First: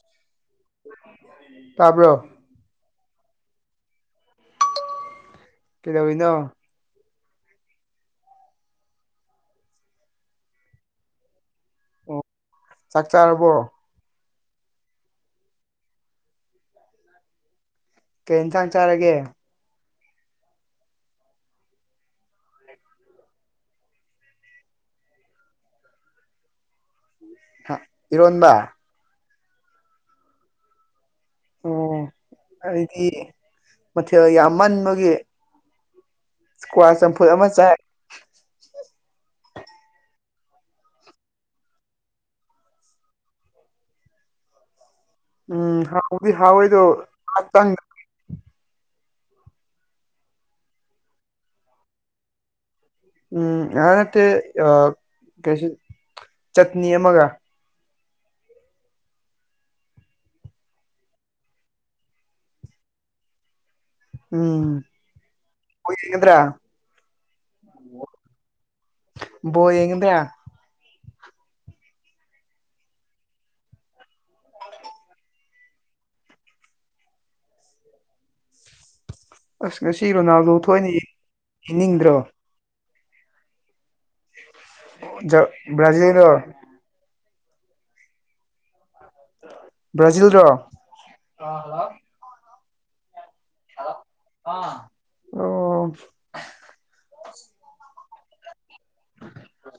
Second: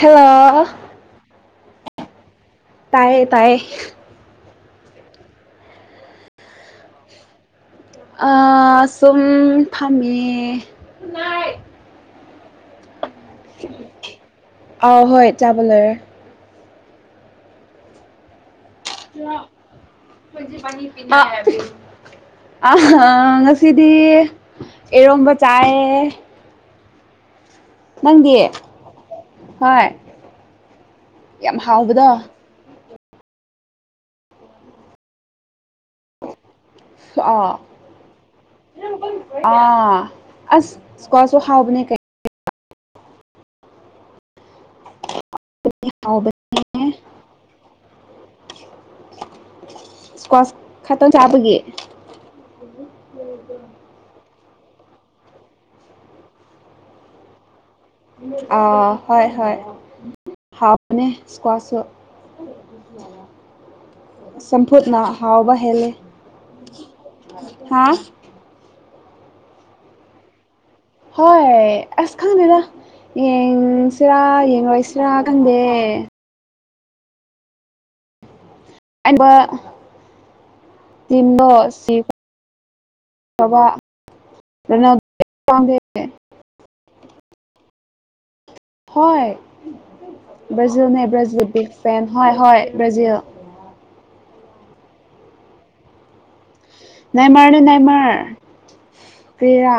hello ꯇꯥꯕ꯭ꯔꯣ ꯇꯥꯏꯌꯦ ꯇꯥꯌꯦ ꯀꯩꯗꯧꯔꯤꯅꯣ ꯑ ꯁꯨꯝ ꯐꯥꯝꯃꯦꯌꯦ ꯑꯣ ꯆꯥꯛ ꯆꯥꯔꯕꯣ ꯑꯥꯎ ꯍꯣꯏ ꯆꯥꯕ ꯂꯣꯏꯔꯦ ꯀꯩ ꯌꯦꯟꯁꯥꯡ ꯆꯥꯔꯒꯦ ꯀ ꯄꯅꯤꯤ [unintelligible] ꯉꯁꯤꯗꯤ ꯏꯔꯣꯝꯕ ꯆꯥꯏꯌꯦ ꯍꯥ [unintelligible] ꯅꯪꯗꯤ ꯍꯣꯏ ꯌꯥꯝ ꯍꯥꯎꯕꯗꯣ ꯍꯥꯏꯗꯤ ꯃꯊꯦꯜ ꯌꯥꯝꯃꯟꯕꯒꯤ ꯑꯃ ꯑ ꯆꯥꯏ ꯑ ꯑꯁ ꯏꯁꯀꯁꯨꯣ ꯍꯥꯥꯎꯕꯅꯦ ꯀꯩ ꯎꯝ ꯍꯥꯎꯗꯤ ꯍꯥꯎꯕꯅꯦ ꯍꯥꯎꯋꯏꯗꯣ ꯉꯇꯪ ꯏꯁꯀ꯭ꯋꯥꯁ ꯈꯇꯝ ꯆꯥꯕꯒꯦ ꯎꯝ ꯑꯍ ꯅꯠꯇꯦ ꯀꯩꯁꯤ ꯆꯠꯅꯤ ꯑꯃꯒ ꯑ ꯍ ꯍ ꯍꯅꯦ ꯁꯀ ꯌꯥ ꯎꯝ ꯁꯄꯠꯅ ꯍꯥꯎꯕ ꯍꯦꯂ ꯕꯣꯜ ꯌꯦꯡꯒꯗ꯭ꯔꯥ ꯍꯥ ꯌꯦ ꯀꯗ ꯍꯣꯏ ꯑꯁ ꯈꯪꯗꯥ ꯌꯦꯡꯁꯤꯔꯥ ꯌꯦꯡꯔꯣꯏꯁꯤꯔꯥ ꯈꯪꯗꯦ ꯑꯕ ꯑꯁ ꯉꯁꯤ ꯔꯣꯅꯥꯜꯗꯣ ꯊꯣꯏꯅ ꯌꯦꯡꯅꯤꯡꯗ꯭ꯔꯣ ꯊꯕꯥꯅ ꯖ ꯕ꯭ꯔꯥꯖꯤꯜꯔꯣ ꯍ ꯕ꯭ꯔꯥꯖꯤꯜꯔꯣ ꯕ꯭ꯔꯥꯖꯤꯜꯅꯦ ꯭ꯔꯖꯤꯜ ꯕꯤꯒ ꯐꯦꯟ ꯍꯣꯏ ꯍꯣꯏ ꯕ꯭ꯔꯖꯤꯜ ꯑꯥ ꯅꯅꯥꯃꯔꯅꯦ ꯅꯏꯃꯔ ꯀꯦꯔꯥ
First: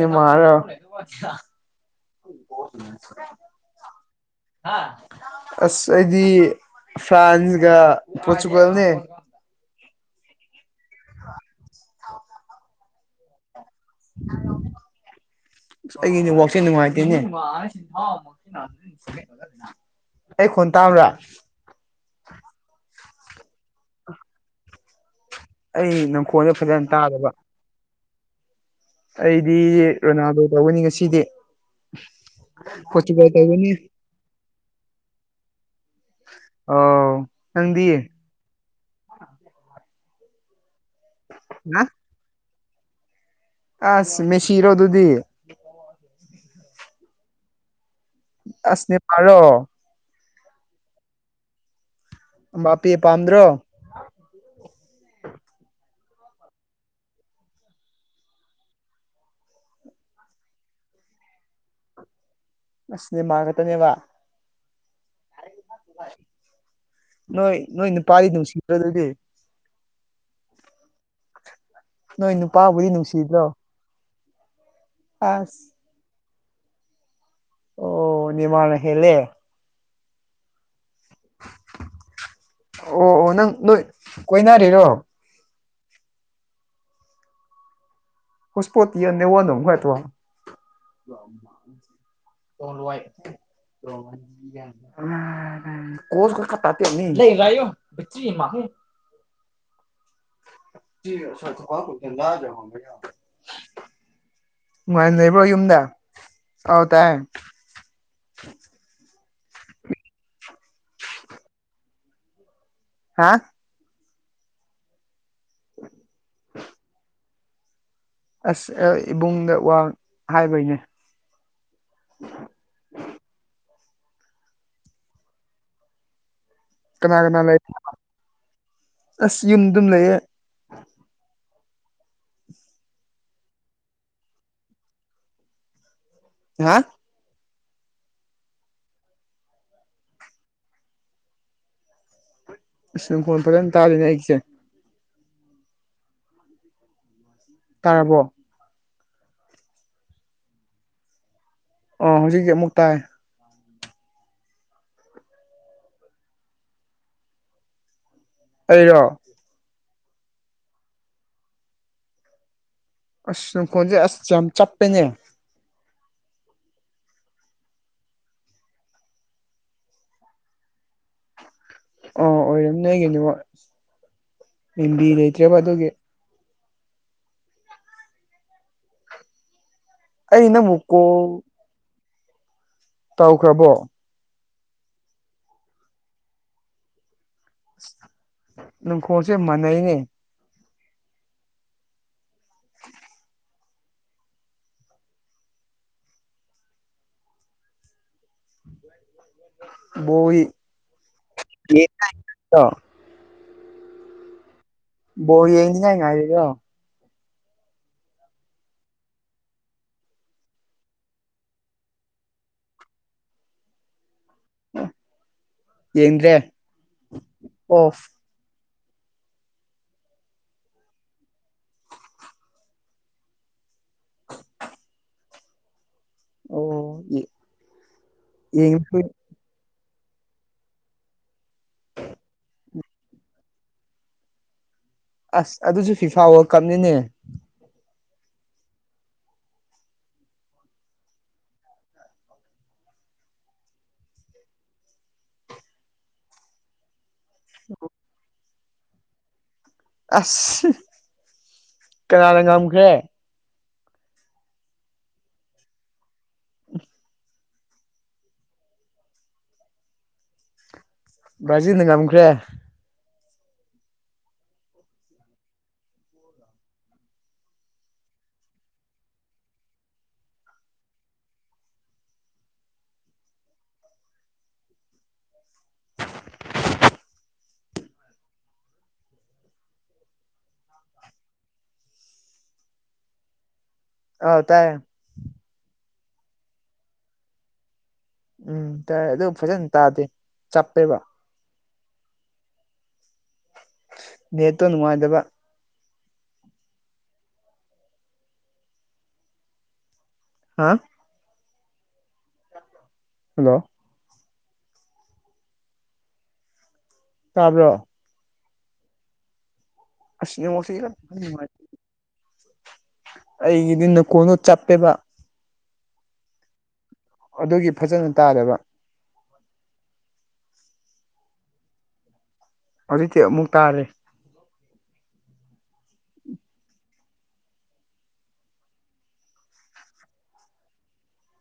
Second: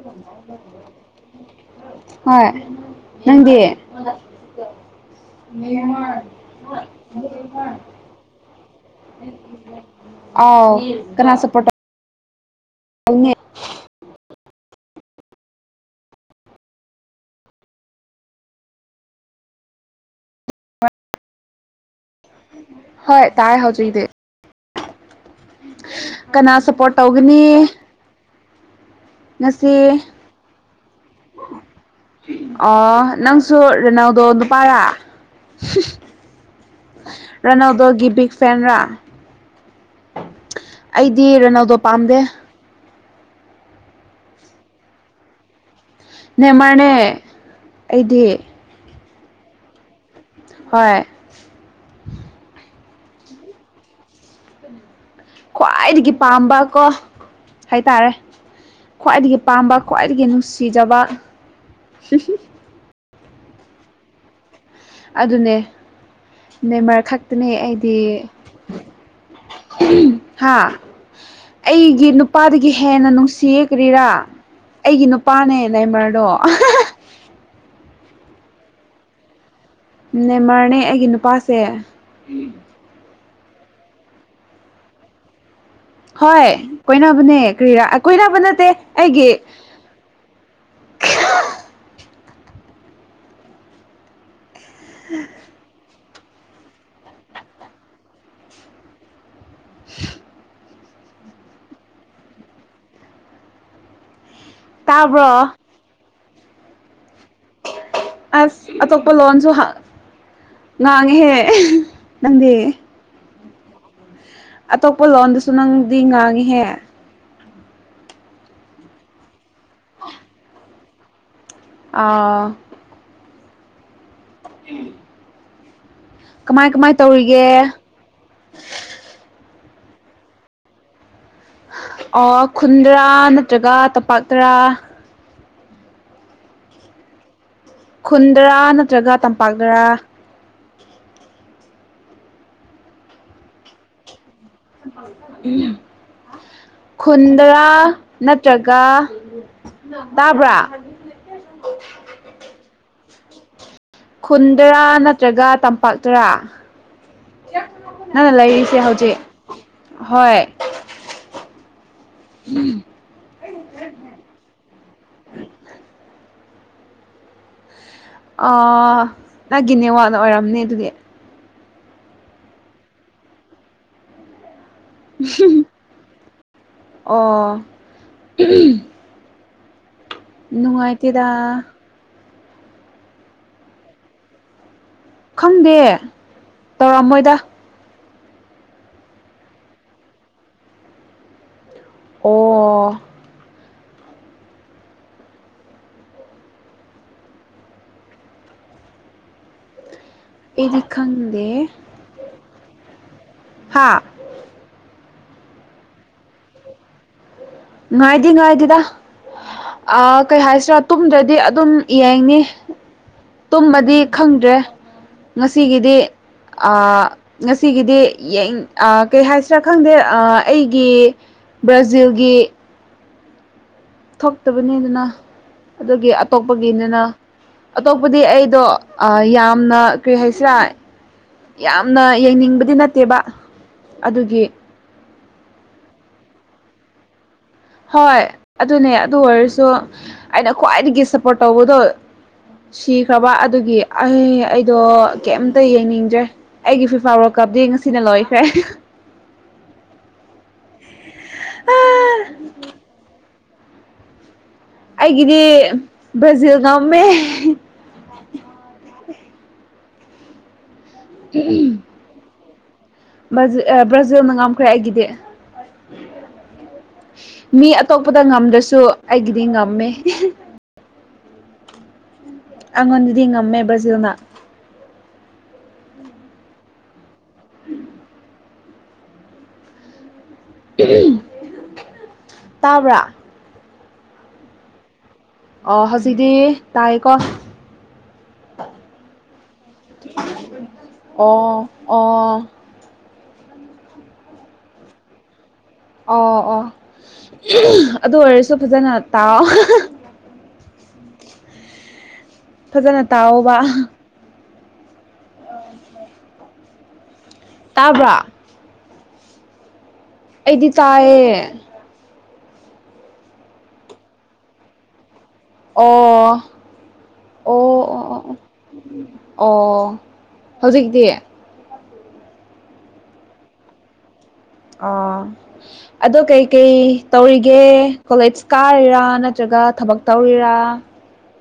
ꯃꯔꯣ ꯍꯣꯏ ꯅꯪꯗꯤ ꯑꯁ ꯑꯩꯗꯤ ꯐ꯭ꯔꯥꯟꯁꯒ ꯄꯣꯔꯆꯨꯒꯜꯅꯦ ꯑ ꯀꯅꯥ ꯁꯄꯣ ꯑ ꯐꯉ ꯍꯂ ꯑꯁ ꯑꯩꯒꯤꯅꯦ ꯋꯥꯛꯆꯦꯜ ꯅꯨꯡꯉꯥꯏꯇꯦꯅꯦ ꯑꯦ ꯈꯟ ꯇ ꯑꯃꯔ ꯍꯣꯏ ꯇꯥꯏ ꯍꯧꯖꯣꯏꯗꯦ ꯑꯩ ꯀꯅꯥ ꯅꯪꯈꯣꯟꯗꯦ ꯐꯖꯅ ꯁꯞꯄꯣꯔꯠ ꯇꯥꯗꯕ ꯇꯧꯒꯅꯤ ꯑꯩꯗꯤ ꯉꯁꯤ ꯔꯣꯅꯥꯜꯗꯣ ꯇꯧꯒꯅꯤ ꯉꯁꯤꯗꯤ ꯑ ꯄꯣꯔꯆꯨꯒꯜ ꯅꯪꯁꯨ ꯇꯧꯒꯅꯤ ꯔꯦꯅꯥꯎꯗꯣ ꯅꯨꯄꯥꯔꯥ ꯑꯧ ꯅꯪꯗꯤ ꯔꯅꯥꯎꯗꯣꯒꯤ ꯒꯤꯕꯤꯒ ꯐꯦꯟ ꯔꯥ ꯑꯩꯗꯤ ꯔꯅꯥꯜꯗꯣ ꯄꯥꯝꯗꯦ ꯑꯁ ꯃꯦꯁꯤꯔꯣ ꯑꯗꯨꯗꯤ ꯅꯦꯃꯅꯦ ꯑꯩꯗꯤ ꯑꯁꯅꯤꯕꯔꯣ ꯍꯣꯏ ꯕꯥꯄꯤꯤ ꯄꯥꯟꯗ꯭ꯔꯣ ꯀ ꯈ꯭ꯋꯥꯏꯗꯒꯤ ꯄꯥꯝꯕ ꯀꯣ ꯍꯥꯏꯇꯥꯔꯦ ꯈ꯭ꯋꯥꯏꯗꯒꯤ ꯄꯥꯝꯕ ꯈ꯭ꯋꯥꯏꯗꯒꯤ ꯅꯨꯡꯁꯤꯖꯕ ꯑꯁꯅꯦ ꯃꯥꯒꯇꯅꯦꯕ ꯑꯗꯨꯅꯦ ꯅꯦꯃꯔ ꯈꯛꯇꯅꯦ ꯅꯣꯏ ꯅꯣꯏ ꯑꯩꯗꯤ ꯅꯨꯄꯥꯗꯤ ꯅꯨꯡꯁꯤꯗ꯭ꯔꯣ ꯑꯗꯨꯗꯤ ꯍꯥ ꯑꯩꯒꯤ ꯅꯣꯏ ꯅꯨꯄꯥꯗꯒꯤ ꯅꯨꯄꯥꯕꯨꯗꯤ ꯍꯦꯟꯅ ꯅꯨꯡꯁꯤꯗ꯭ꯔꯣ ꯅꯨꯡꯁꯤ ꯀꯔꯤꯔꯥ ꯑꯩꯒꯤ ꯅꯨꯄꯥꯅꯦ ꯑꯁ ꯅꯏꯃꯔꯗꯣ ꯑꯣ ꯅꯤꯡꯃꯅ ꯍꯦꯂꯦ ꯅꯦꯃꯔꯅꯦ ꯑꯩꯒꯤ ꯅꯨꯄꯥꯁꯦ ꯑꯣ ꯑꯣ ꯅꯪꯣꯏ ꯀꯣꯏꯅꯔꯤꯔꯣ ꯍꯣꯏ ꯀꯣꯏꯅꯕꯅꯦ ꯀꯔꯤꯔ ꯍꯨꯁꯄꯣꯇꯤ ꯅ ꯋꯥꯅꯣ ꯉꯥꯏꯇꯣ ꯇꯣ ꯀ ꯂꯩꯣ [inaudible] [inaudible] ꯁ ꯊꯗꯖꯒꯦ ꯌꯥ [inaudible] ꯅꯨꯉꯥꯏꯅ ꯇꯥꯕ꯭ꯔꯣ ꯂꯩꯕ꯭ꯔꯣ ꯌꯨꯝꯗ ꯑꯥꯎ ꯇꯥꯏ ꯑꯁ ꯑꯇꯣꯞꯄ ꯂꯣꯟꯁꯨ ꯉꯥꯡꯉꯦꯍꯦ ꯅꯪꯗꯤ ꯍꯥ ꯑꯇꯣꯄ ꯂꯣ ꯅꯪꯗꯤ ꯉꯥꯡꯉꯤꯍꯦ ꯑꯁꯗ ꯏꯕꯨꯡꯗ ꯋꯥ ꯍꯥꯏꯕꯩꯅꯦ ꯑꯥꯎ ꯎꯝ ꯀꯃꯥꯏ ꯀꯃꯥꯏ ꯀꯅꯥ ꯀꯅꯥ ꯂꯩꯕ ꯑꯁ ꯌꯨꯝꯗꯨꯝ ꯂꯩꯌꯦ ꯑꯣ ꯈꯨꯟꯗꯔꯥ ꯅꯠꯇ꯭ꯔꯒ ꯇꯝꯄꯥꯛꯇꯔꯥ ꯍꯥ ꯈꯨꯟꯗꯔꯥ ꯅꯠꯇ꯭ꯔꯒ ꯇꯝꯄꯥꯛꯇꯔꯥ ꯏꯁ ꯅꯈꯣꯟ ꯐꯖꯅ ꯇꯥꯗꯦꯅꯦ ꯑꯩꯁꯦ ꯈꯨꯨꯟꯗ꯭ꯔꯥ ꯅꯠ ꯇꯥꯔꯕꯣ ꯅꯠꯇ꯭ꯔꯒ ꯇꯥꯕ꯭ꯔꯥ ꯑꯣ ꯍꯧꯖꯤꯛꯀꯤ ꯑꯃꯨꯛ ꯇꯥꯏ ꯈꯨꯟꯗꯔꯥ ꯅꯠꯇ꯭ꯔꯒ ꯇꯝꯄꯥꯛꯇꯔꯥ ꯅꯪꯅ ꯂꯩꯔꯤ ꯑꯩ ꯑꯩꯔꯣ ꯍꯧꯖꯤꯛ ꯍꯣꯏ ꯑꯁ ꯅꯈꯣꯟꯁꯦ ꯑꯁ ꯌꯥꯝ ꯆꯞꯄꯦꯅꯦ ꯑꯥ ꯅꯪꯒꯤ ꯅꯦꯋꯥꯛꯅ ꯑꯣꯏꯔꯝꯅꯦ ꯑꯗꯨꯗꯤ ꯑꯣ ꯑꯣꯏꯔꯝꯅꯦ ꯀꯩꯅꯕ ꯌꯤꯕꯤ ꯂꯩꯇ꯭ꯔꯦꯕ ꯑꯗꯨꯒꯤ ꯑꯣ ꯑꯩ ꯅꯪꯕꯨ ꯀꯣ ꯅꯨꯡꯉꯥꯏꯇꯦꯗ ꯇꯧꯈ꯭ꯔꯥꯕꯣ ꯈꯪꯗꯦ ꯇꯧꯔꯝꯃꯣꯏꯗ ꯅꯈꯣꯁꯦ ꯃꯥꯅꯩꯅꯦ ꯑꯣ ꯑꯣ ꯏ ꯑꯩꯗꯤ ꯈꯪꯗꯦ ꯌꯦꯡꯗ꯭ꯔꯣ ꯍꯥ ꯕꯣꯜ ꯌꯦꯡꯅꯤꯡ ꯉꯥꯏ ꯉꯥꯏꯔꯤꯕ꯭ꯔꯥ ꯉꯥꯏꯗꯤ ꯉꯥꯏꯗꯦꯗꯑꯥ ꯀꯩ ꯍꯥꯏꯁꯤꯔꯥ ꯇꯨꯝꯗ꯭ꯔꯗꯤ ꯑꯗꯨꯝ ꯌꯦꯡꯅꯤ ꯇꯨꯝꯃꯗꯤ ꯈꯪꯗ꯭ꯔꯦ ꯉꯁꯤꯒꯤꯗꯤ ꯌꯦꯡꯗ꯭ꯔꯦ ꯑꯥ ꯉꯁꯤꯒꯤꯗꯤ ꯑꯣꯐ ꯀꯩ ꯍꯥꯏꯁꯤꯔꯥ ꯈꯪꯗꯦ ꯑꯩꯒꯤ ꯕ꯭ꯔꯥꯖꯤꯜꯒꯤ ꯊꯣꯛꯇꯕꯅꯤꯅ ꯑꯗꯨꯒꯤ ꯑꯇꯣꯞꯄꯒꯤꯅꯤꯅ ꯑꯣ ꯑꯇꯣꯞꯄꯗꯤ ꯌꯦꯡꯕ ꯑꯩꯗꯣꯑꯥ ꯌꯥꯝꯅ ꯀꯩ ꯍꯥꯏꯁꯤꯔꯥ ꯌꯥꯝꯅ ꯌꯦꯡꯅꯤꯡꯕꯗꯤ ꯅꯠꯇꯦꯕ ꯑꯗꯨꯒꯤ ꯑꯁ ꯑꯗꯨꯁꯨ ꯐꯤꯐꯥ ꯋꯥꯜ ꯀꯞꯅꯤꯅꯦ ꯍꯣꯏ ꯑꯗꯨꯅꯦ ꯑꯗꯨ ꯑꯣꯏꯔꯁꯨ ꯑꯩꯅ ꯈ꯭ꯋꯥꯏꯗꯒꯤ ꯁꯞꯄꯣꯔꯠ ꯇꯧꯕꯗꯣ ꯁꯤꯈ꯭ꯔꯕ ꯑꯗꯨꯒꯤ ꯑꯩ ꯑꯩꯗꯣ ꯀꯩꯝꯇ ꯌꯦꯡꯅꯤꯡꯗ꯭ꯔꯦ ꯑꯩꯒꯤ ꯐꯤꯐꯥ ꯀꯞꯗꯤ ꯉꯁꯤꯅ ꯂꯣꯏꯈ꯭ꯔꯦ ꯑꯁ ꯀꯅꯥꯅ ꯉꯝꯈ꯭ꯔꯦ ꯑꯩꯒꯤꯗꯤ ꯕ꯭ꯔꯥꯖꯤꯜ ꯉꯝꯃꯦ ꯕ꯭ꯥꯔꯖꯤꯜꯅ ꯉꯝꯈ꯭ꯔꯦ ꯕ꯭ꯔꯥꯖꯤꯜ ꯕ꯭ꯔꯥꯖꯤꯜꯅ ꯉꯝꯈ꯭ꯔꯦ ꯑꯩꯒꯤꯗꯤ [inaudible] ꯃꯤ ꯑꯇꯣꯞꯄꯗ ꯉꯝꯗ꯭ꯔꯁꯨ ꯑꯩꯒꯤꯗꯤ ꯉꯝꯃꯦ ꯑꯩꯉꯣꯟꯗꯗꯤ ꯉꯝꯃꯦ ꯕ꯭ꯔꯓꯤꯜꯅ ꯍꯨꯝ ꯇꯥꯕ꯭ꯔꯥ ꯑ ꯇꯥꯏꯌꯦ ꯑ ꯍꯧꯖꯤꯛꯗꯤ ꯇꯥꯏꯌꯦꯀꯣ ꯎꯝ ꯇꯥꯏꯌꯦ ꯑꯗꯨꯕꯨ ꯐꯖꯅ ꯇꯥꯗꯦ ꯆꯞꯄꯒ ꯑꯥ ꯑꯥ ꯅꯦꯠꯇꯣ ꯅꯨꯡꯉꯥꯏꯇꯕ ꯑꯣ ꯑꯣ ꯑꯗꯨ ꯑꯣꯏꯔꯁꯨ ꯐꯖꯅ ꯇꯥꯋꯣ ꯍꯥ ꯐꯖꯅ ꯍꯜꯂꯣ ꯇꯥꯎꯑꯣꯕ ꯑꯣ ꯇꯥꯕ꯭ꯔꯣ [unintelligible] ꯑꯁ ꯑꯩꯗꯤ ꯅꯦꯠꯋꯥꯛꯁꯦ ꯌꯥꯝ ꯅꯨꯡꯉꯥꯏ ꯇꯥꯏꯌꯦ ꯑꯩꯒꯤꯗꯤ ꯅꯈꯣꯟꯗꯣ ꯆꯞꯄꯦꯕ ꯑꯣ ꯑꯣ ꯑꯗꯨꯒꯤ ꯐꯖꯅ ꯑꯣ ꯇꯥꯗꯕ ꯑꯣ ꯍꯧꯖꯤꯛꯇꯤ ꯑꯃꯨꯛ ꯇꯥꯔꯦ ꯑꯣ ꯑꯗꯣ ꯀꯩ ꯀꯩ ꯇꯧꯔꯤꯒꯦ ꯀꯣꯂꯦꯖ ꯀꯥꯔꯤꯔꯥ ꯅꯠꯇ꯭ꯔꯒ ꯊꯕꯛ ꯇꯧꯔꯤꯔꯥ [unintelligible] [unintelligible]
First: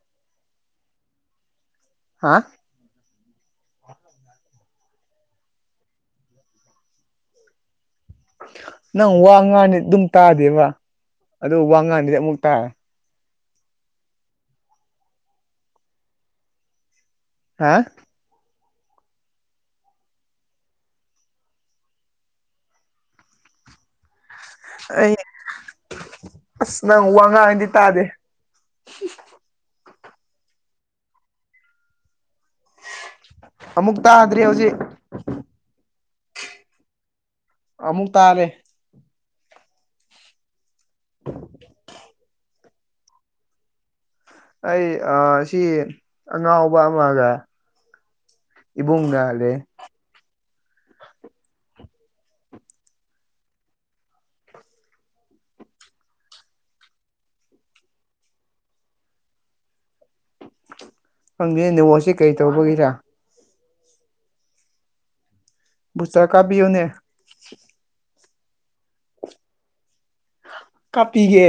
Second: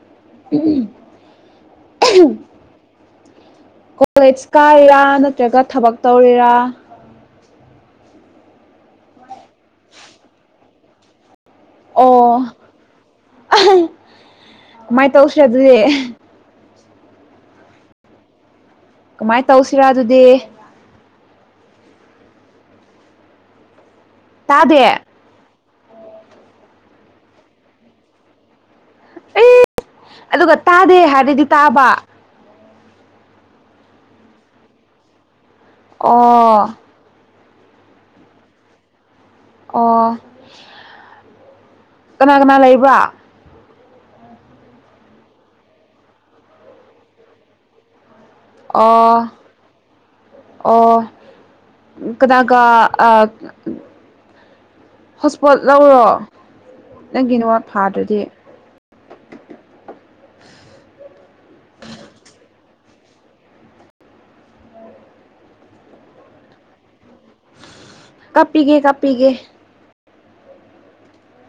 ꯎꯝ ꯍꯥ ꯀꯣꯂꯦꯖ ꯀꯥꯔꯤꯔꯥ ꯅꯠꯇ꯭ꯔꯒ ꯊꯕꯛ ꯇꯧꯔꯤꯔꯥ ꯅꯪ ꯋꯥ ꯉꯥꯡꯉꯗꯤ ꯑꯗꯨꯝ ꯇꯥꯗꯦꯕ ꯑꯗꯨ ꯋꯥ ꯉꯥꯡꯗ꯭ꯔꯗꯤ ꯑꯃꯨꯛ ꯇꯥꯌꯦ ꯀꯃꯥꯏ ꯇꯧꯁꯦꯔꯥ ꯑꯗꯨꯗꯤ ꯑꯍ ꯀꯃꯥꯏ ꯇꯧꯁꯤꯔꯥ ꯑꯗꯨꯗꯤ ꯇꯥꯗꯦ ꯑꯩ ꯑꯁ ꯅꯪ ꯋꯥ ꯉꯥꯡꯗꯤ ꯇꯥꯗꯦ ꯑꯦ ꯑꯗꯨꯒ ꯇꯥꯗꯦ ꯍꯥꯏꯔꯗꯤ ꯇꯥꯕ ꯑꯃꯨꯛ ꯇꯥꯗ꯭ꯔꯦ ꯍꯧꯖꯤꯛ ꯑꯣ ꯑꯃꯨꯛ ꯇꯥꯔꯦ ꯑꯣ ꯀꯅꯥ ꯀꯅꯥ ꯂꯩꯕ꯭ꯔꯥ ꯑꯩ ꯑꯁꯤ ꯑꯉꯥꯎꯕ ꯑꯃꯒ ꯑꯣ ꯏꯕꯨꯡꯒ ꯂꯩ ꯑꯣ ꯀꯅꯥꯒ ꯑ ꯍꯣꯁꯄꯣꯠ ꯂꯧꯔꯣ ꯅꯪꯒꯤꯗꯃꯛ ꯐꯗ꯭ꯔꯗꯤ ꯅꯪ ꯅꯦꯠꯋꯔꯛꯁꯤ ꯀꯔꯤ ꯇꯧꯕꯒꯤꯔꯥ ꯀꯥꯞꯕꯤꯌꯣꯅꯦ ꯀꯥꯞꯄꯤꯒꯦ ꯀꯥꯞꯄꯤꯒꯦ ꯀꯥꯞꯄꯤꯒꯦ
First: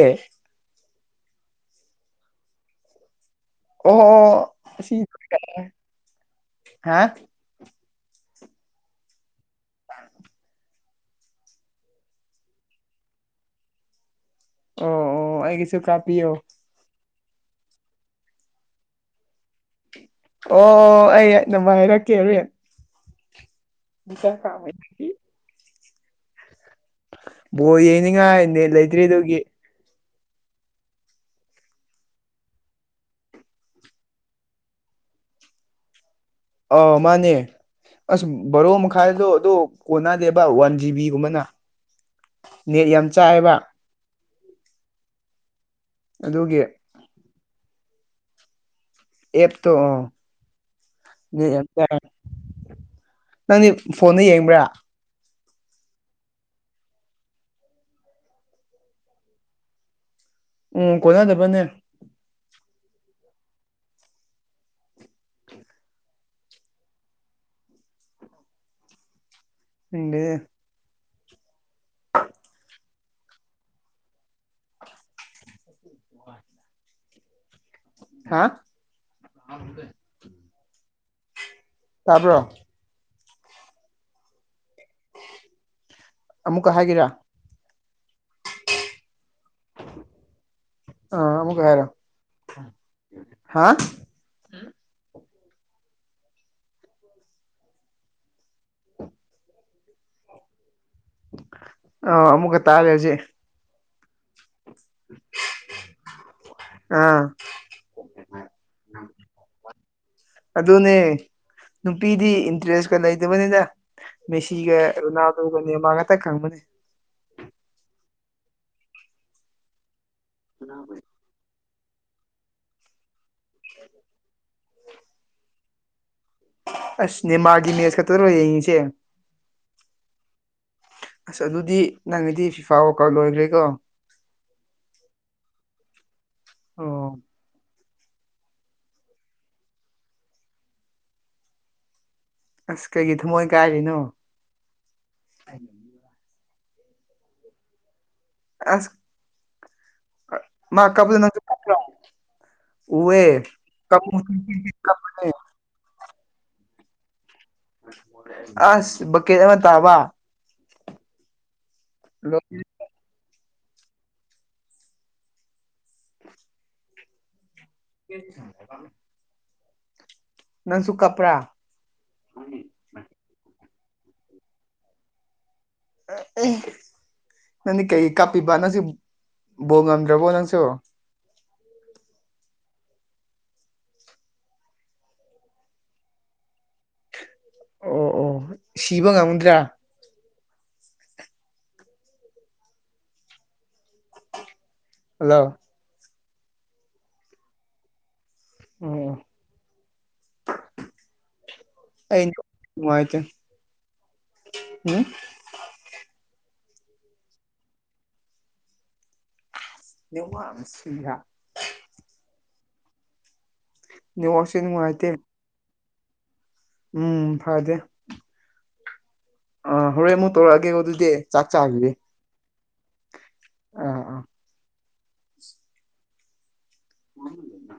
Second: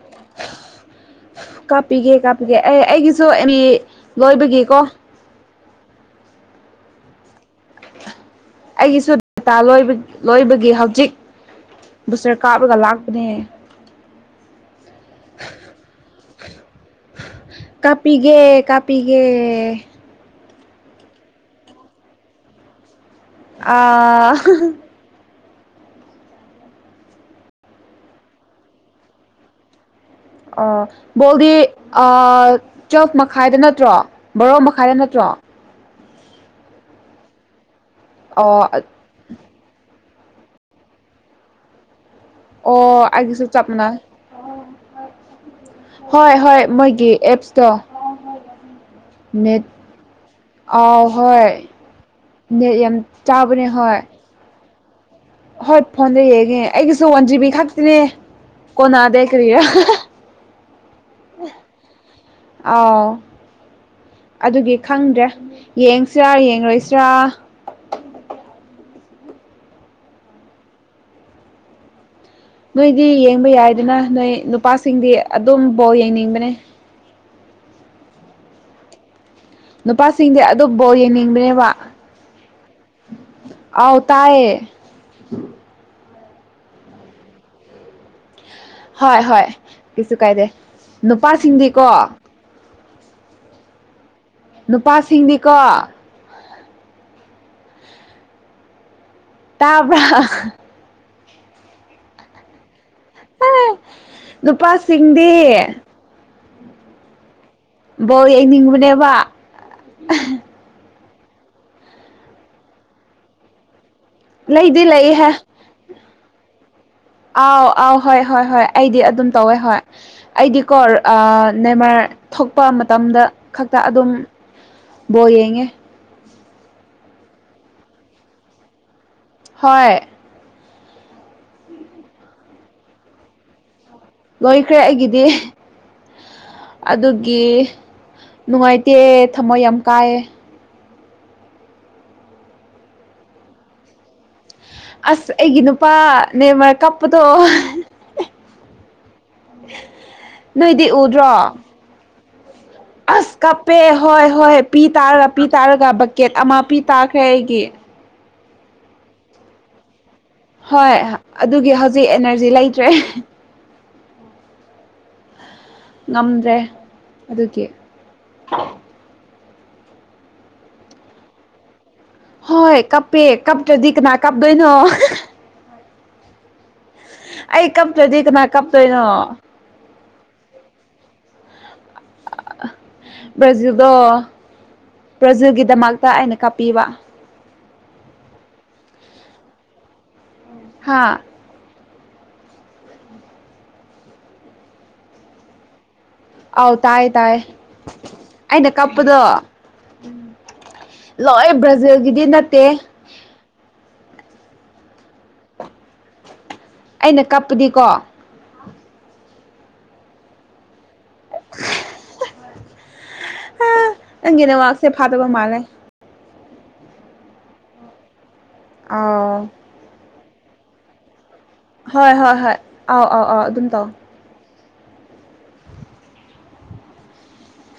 ꯀꯥꯞꯄꯤꯒꯦ ꯀꯥꯞꯄꯤꯒꯦ ꯑꯦ ꯑꯩꯒꯤꯁꯨ ꯑꯦꯝꯕꯤ ꯑꯣ ꯂꯣꯏꯕꯒꯤꯀꯣ ꯑꯁꯤ ꯍꯥ ꯑꯩꯒꯤꯁꯨ ꯗꯇꯥ ꯂꯣꯏꯕꯒꯤ ꯍꯧꯖꯤꯛ ꯕꯨꯁꯇꯔ ꯀꯥꯞꯂꯒ ꯂꯥꯛꯄꯅꯦ ꯑꯣ ꯑꯣ ꯑꯩꯒꯤꯁꯨ ꯀꯥꯄꯤꯌꯣ ꯀꯥꯞꯄꯤꯒꯦ ꯀꯥꯞꯄꯤꯒꯦ ꯑꯣ ꯑꯩꯥ [unintelligible] ꯍꯥꯏꯔꯛꯀꯦ ꯔꯦꯟ ꯑꯥ ꯕꯣ ꯌꯦꯡꯅꯤꯡꯉꯥꯏꯅꯦ ꯂꯩꯇ꯭ꯔꯤ ꯑꯗꯨꯒꯤ ꯑ ꯕꯣꯜꯗꯤ ꯑ ꯆꯞ ꯃꯈꯥꯏꯗ ꯅꯠꯇ꯭ꯔꯣ ꯕꯣꯔꯣ ꯃꯈꯥꯏꯗ ꯅꯠꯇ꯭ꯔꯣ ꯑ ꯃꯥꯅꯦ ꯑꯁ ꯑꯣ ꯕꯔꯣ ꯃꯈꯥꯏꯗꯣ ꯑꯗꯨ ꯀꯣꯟꯅꯗꯦꯕ ꯋꯥꯟ ꯖꯤꯕꯤꯒꯨꯝꯕꯅ ꯅꯦꯠ ꯑꯣ ꯌꯥꯝ ꯑꯩꯒꯤꯁꯨ ꯆꯥꯏꯑꯕ ꯆꯞ ꯃꯥꯟꯅꯩ ꯍꯣꯏ ꯍꯣꯏ ꯑꯗꯨꯒꯤ ꯃꯣꯏꯒꯤ ꯑꯦꯞꯁꯇꯣ ꯅꯦꯠ ꯑꯦꯞꯇꯣ ꯑꯣ ꯑꯥꯎ ꯍꯣꯏ ꯅꯦꯠ ꯌꯥꯝ ꯆꯥꯕꯅꯦ ꯅꯪꯗꯤ ꯐꯣꯟꯗ ꯌꯦꯡꯕ꯭ꯔꯥ ꯍꯣꯏꯠ ꯐꯣꯟꯗ ꯌꯦꯡꯉꯦ ꯑꯩꯒꯤꯁꯨ ꯋꯥꯟ ꯖꯤꯕꯤ ꯈꯛꯇꯤꯅꯦ ꯀꯣꯅꯥꯗꯦ ꯀ꯭ꯔꯔꯤꯌꯥꯟ ꯎꯝ ꯀꯣꯟꯅꯗꯕꯅꯦ ꯑꯥꯎ ꯑꯗꯨꯒꯤ ꯈꯪꯗ꯭ꯔꯦ ꯌꯦꯡꯁꯤꯔꯥ ꯌꯦꯡꯔꯣꯏꯁꯤꯔꯥ ꯈꯪꯗꯦꯍꯦ ꯅꯣꯏꯗꯤ ꯌꯦꯡꯕ ꯌꯥꯏꯗꯅ ꯅꯣꯏ ꯅꯨꯄꯥꯁꯤꯡꯗꯤ ꯑꯗꯨꯝ ꯕꯣꯜ ꯌꯦꯡꯅꯤꯡꯕꯅꯦ ꯍꯥ ꯅꯨꯄꯥꯁꯤꯡꯗꯤ ꯑꯗꯨꯝ ꯕꯣꯜ ꯌꯦꯡꯅꯤꯡꯕꯅꯦꯕ ꯇꯥꯕ꯭ꯔꯣ ꯑꯥꯎ ꯇꯥꯏꯌꯦ ꯑꯃꯨꯛꯀ ꯍꯥꯏꯒꯦꯔꯥ ꯍꯣꯏ ꯍꯣꯏ ꯀꯩꯁꯨ ꯀꯥꯏꯗꯦ ꯑꯥ ꯑꯃꯨꯛꯀ ꯍꯥꯏꯔꯣ ꯅꯨꯄꯥꯁꯤꯡꯗꯤꯀꯣ ꯍꯥ ꯅꯨꯄꯥꯁꯤꯡꯗꯤꯀꯣ ꯇꯥꯕꯔ ꯑ ꯑꯃꯨꯛꯀ ꯇꯥꯔꯦꯁꯤ ꯅꯨꯄꯥꯁꯤꯡꯗꯤ ꯑꯥ ꯕꯣꯜ ꯌꯦꯡꯅꯤꯡꯕꯅꯦꯕ ꯑꯗꯨꯅꯦ ꯅꯨꯄꯤꯗꯤ ꯏꯟꯇꯔꯦꯁꯀ ꯂꯩꯇꯕꯅꯤꯗ ꯃꯦꯁꯤꯒ ꯂꯩꯗꯤ ꯂꯩꯍꯦ ꯔꯣꯅꯥꯜꯗꯣꯒꯅꯦꯃꯥꯡ ꯉꯥꯛꯇ ꯈꯪꯕꯅꯦ ꯑꯥꯎ ꯑꯥꯎ ꯍꯣꯏ ꯍꯣꯏ ꯍꯣꯏ ꯑꯩꯗꯤ ꯑꯗꯨꯝ ꯇꯧꯋꯦ ꯍꯣꯏ ꯑꯩꯗꯤ ꯀꯣ ꯅꯦꯃꯥꯔ ꯊꯣꯛꯄ ꯃꯇꯝꯗ ꯈꯛꯇ ꯑꯗꯨꯝ ꯕꯣꯜ ꯌꯦꯡꯉꯦ ꯑꯁ ꯅꯦꯃꯥꯔꯒꯤ ꯃꯦꯁ ꯈꯛꯇ ꯂꯣꯏ ꯌꯦꯡꯉꯁꯦ ꯍꯣꯏ ꯑꯁ ꯑꯗꯨꯗꯤ ꯅꯪꯒꯤꯗꯤ ꯐꯤꯐꯥ ꯋꯥꯀ ꯂꯣꯏꯈ꯭ꯔꯦꯀꯣ ꯂꯣꯏꯈ꯭ꯔꯦ ꯑꯩꯒꯤꯗꯤ ꯑꯣ ꯑꯗꯨꯒꯤ ꯅꯨꯡꯉꯥꯏꯇꯦ ꯊꯝꯃꯣꯏ ꯌꯥꯝ ꯀꯥꯏꯌꯦ ꯑꯁ ꯀꯩꯒꯤ ꯊꯃꯣꯏ ꯀꯥꯏꯔꯤꯅꯣ ꯑꯁ ꯑꯩꯒꯤ ꯅꯨꯄꯥ ꯅꯦ ꯃꯔ ꯀꯞꯄꯗꯣ ꯑꯁ ꯃꯥ ꯅꯣꯏꯗꯤ ꯀꯞꯄꯗꯣ ꯎꯗ꯭ꯔꯣ ꯅꯪꯁꯨ ꯀꯞꯄ꯭ꯔꯣ ꯎꯋꯦ ꯑꯁ ꯀꯞꯄꯦ ꯀꯞꯄꯨ ꯍꯣꯏ ꯍꯣꯏ ꯄꯤ ꯀꯞꯄꯅꯦ ꯇꯥꯔꯒ ꯄꯤ ꯇꯥꯔꯒ ꯕꯛꯀꯦꯠ ꯑꯃ ꯄꯤ ꯇꯥꯈ꯭ꯔꯦ ꯑꯩꯒꯤ ꯑꯁ ꯕꯛꯀꯦꯠ ꯑꯃ ꯇꯥꯕ ꯍꯣꯏ ꯑꯗꯨꯒꯤ ꯍꯧꯖꯤꯛ ꯑꯦꯅꯔꯖꯤ ꯂꯣꯏ ꯂꯩꯇ꯭ꯔꯦ ꯉꯝꯗ꯭ꯔꯦ ꯑꯗꯨꯒꯤ ꯀꯗꯤ ꯁꯪꯗꯦ ꯀ ꯅꯪꯁꯨ ꯀꯄ꯭ꯔꯥ ꯍꯣꯏ ꯀꯞꯄꯦ ꯀꯥꯞꯇ꯭ꯔꯗꯤ ꯀꯅꯥ ꯀꯥꯞꯗꯣꯏꯅꯣ ꯑꯩ ꯅꯪꯗꯤ ꯀꯩ ꯀꯞꯇ꯭ꯔꯗꯤ ꯀꯅꯥ ꯀꯥꯞꯄꯤꯕ ꯅꯪꯁꯨ ꯀꯞꯇꯣꯏꯅꯣ ꯕꯣ ꯉꯝꯗ꯭ꯔꯕꯣ ꯅꯪꯁꯨ ꯕ꯭ꯔꯖꯤꯜꯗꯣ ꯄ꯭ꯔꯖꯤꯜꯒꯤꯗꯃꯛꯇ ꯑꯩꯅ ꯀꯥꯞꯄꯤꯕ ꯑꯣ ꯑꯣ ꯁꯤꯕ ꯉꯝꯗ꯭ꯔꯥ ꯍꯥꯥ ꯍꯜꯂꯣ ꯑꯥꯎ ꯇꯥꯏ ꯇꯥꯏ ꯑꯩꯅ ꯑꯣ ꯀꯞꯄꯗꯣ ꯂꯣꯏ ꯕ꯭ꯔꯥꯖꯤꯜꯒꯤꯗꯤ ꯅꯠꯇꯦ ꯄꯥꯏꯆ ꯎꯝ ꯑꯩꯅ ꯀꯞꯄꯨꯗꯤꯀꯣ ꯅꯉꯝ ꯁꯤꯁꯤꯡꯔꯥ ꯑ ꯅꯪꯒꯤꯅꯦ ꯅꯦꯠꯋꯥꯛꯁꯦ ꯋꯥꯥꯛꯁꯦ ꯅꯨꯡꯉꯥꯏꯇꯦ ꯐꯥꯠꯇꯕ ꯃꯥꯜꯂꯦ ꯎꯝ ꯐꯗꯦ ꯑꯥ ꯑ ꯍꯣꯔꯦ ꯑꯃꯨ ꯇꯧꯔꯛꯑꯒꯦꯀ ꯑꯗꯨꯗꯤ ꯆꯥꯛ ꯆꯥꯗꯨꯗꯤ ꯍꯣꯏ ꯍꯣꯏ ꯍꯣꯏ ꯑꯥꯎ ꯑꯥꯎ ꯑꯥꯎ ꯑꯗꯨꯝ ꯇꯧ ꯑꯥ ꯍꯗ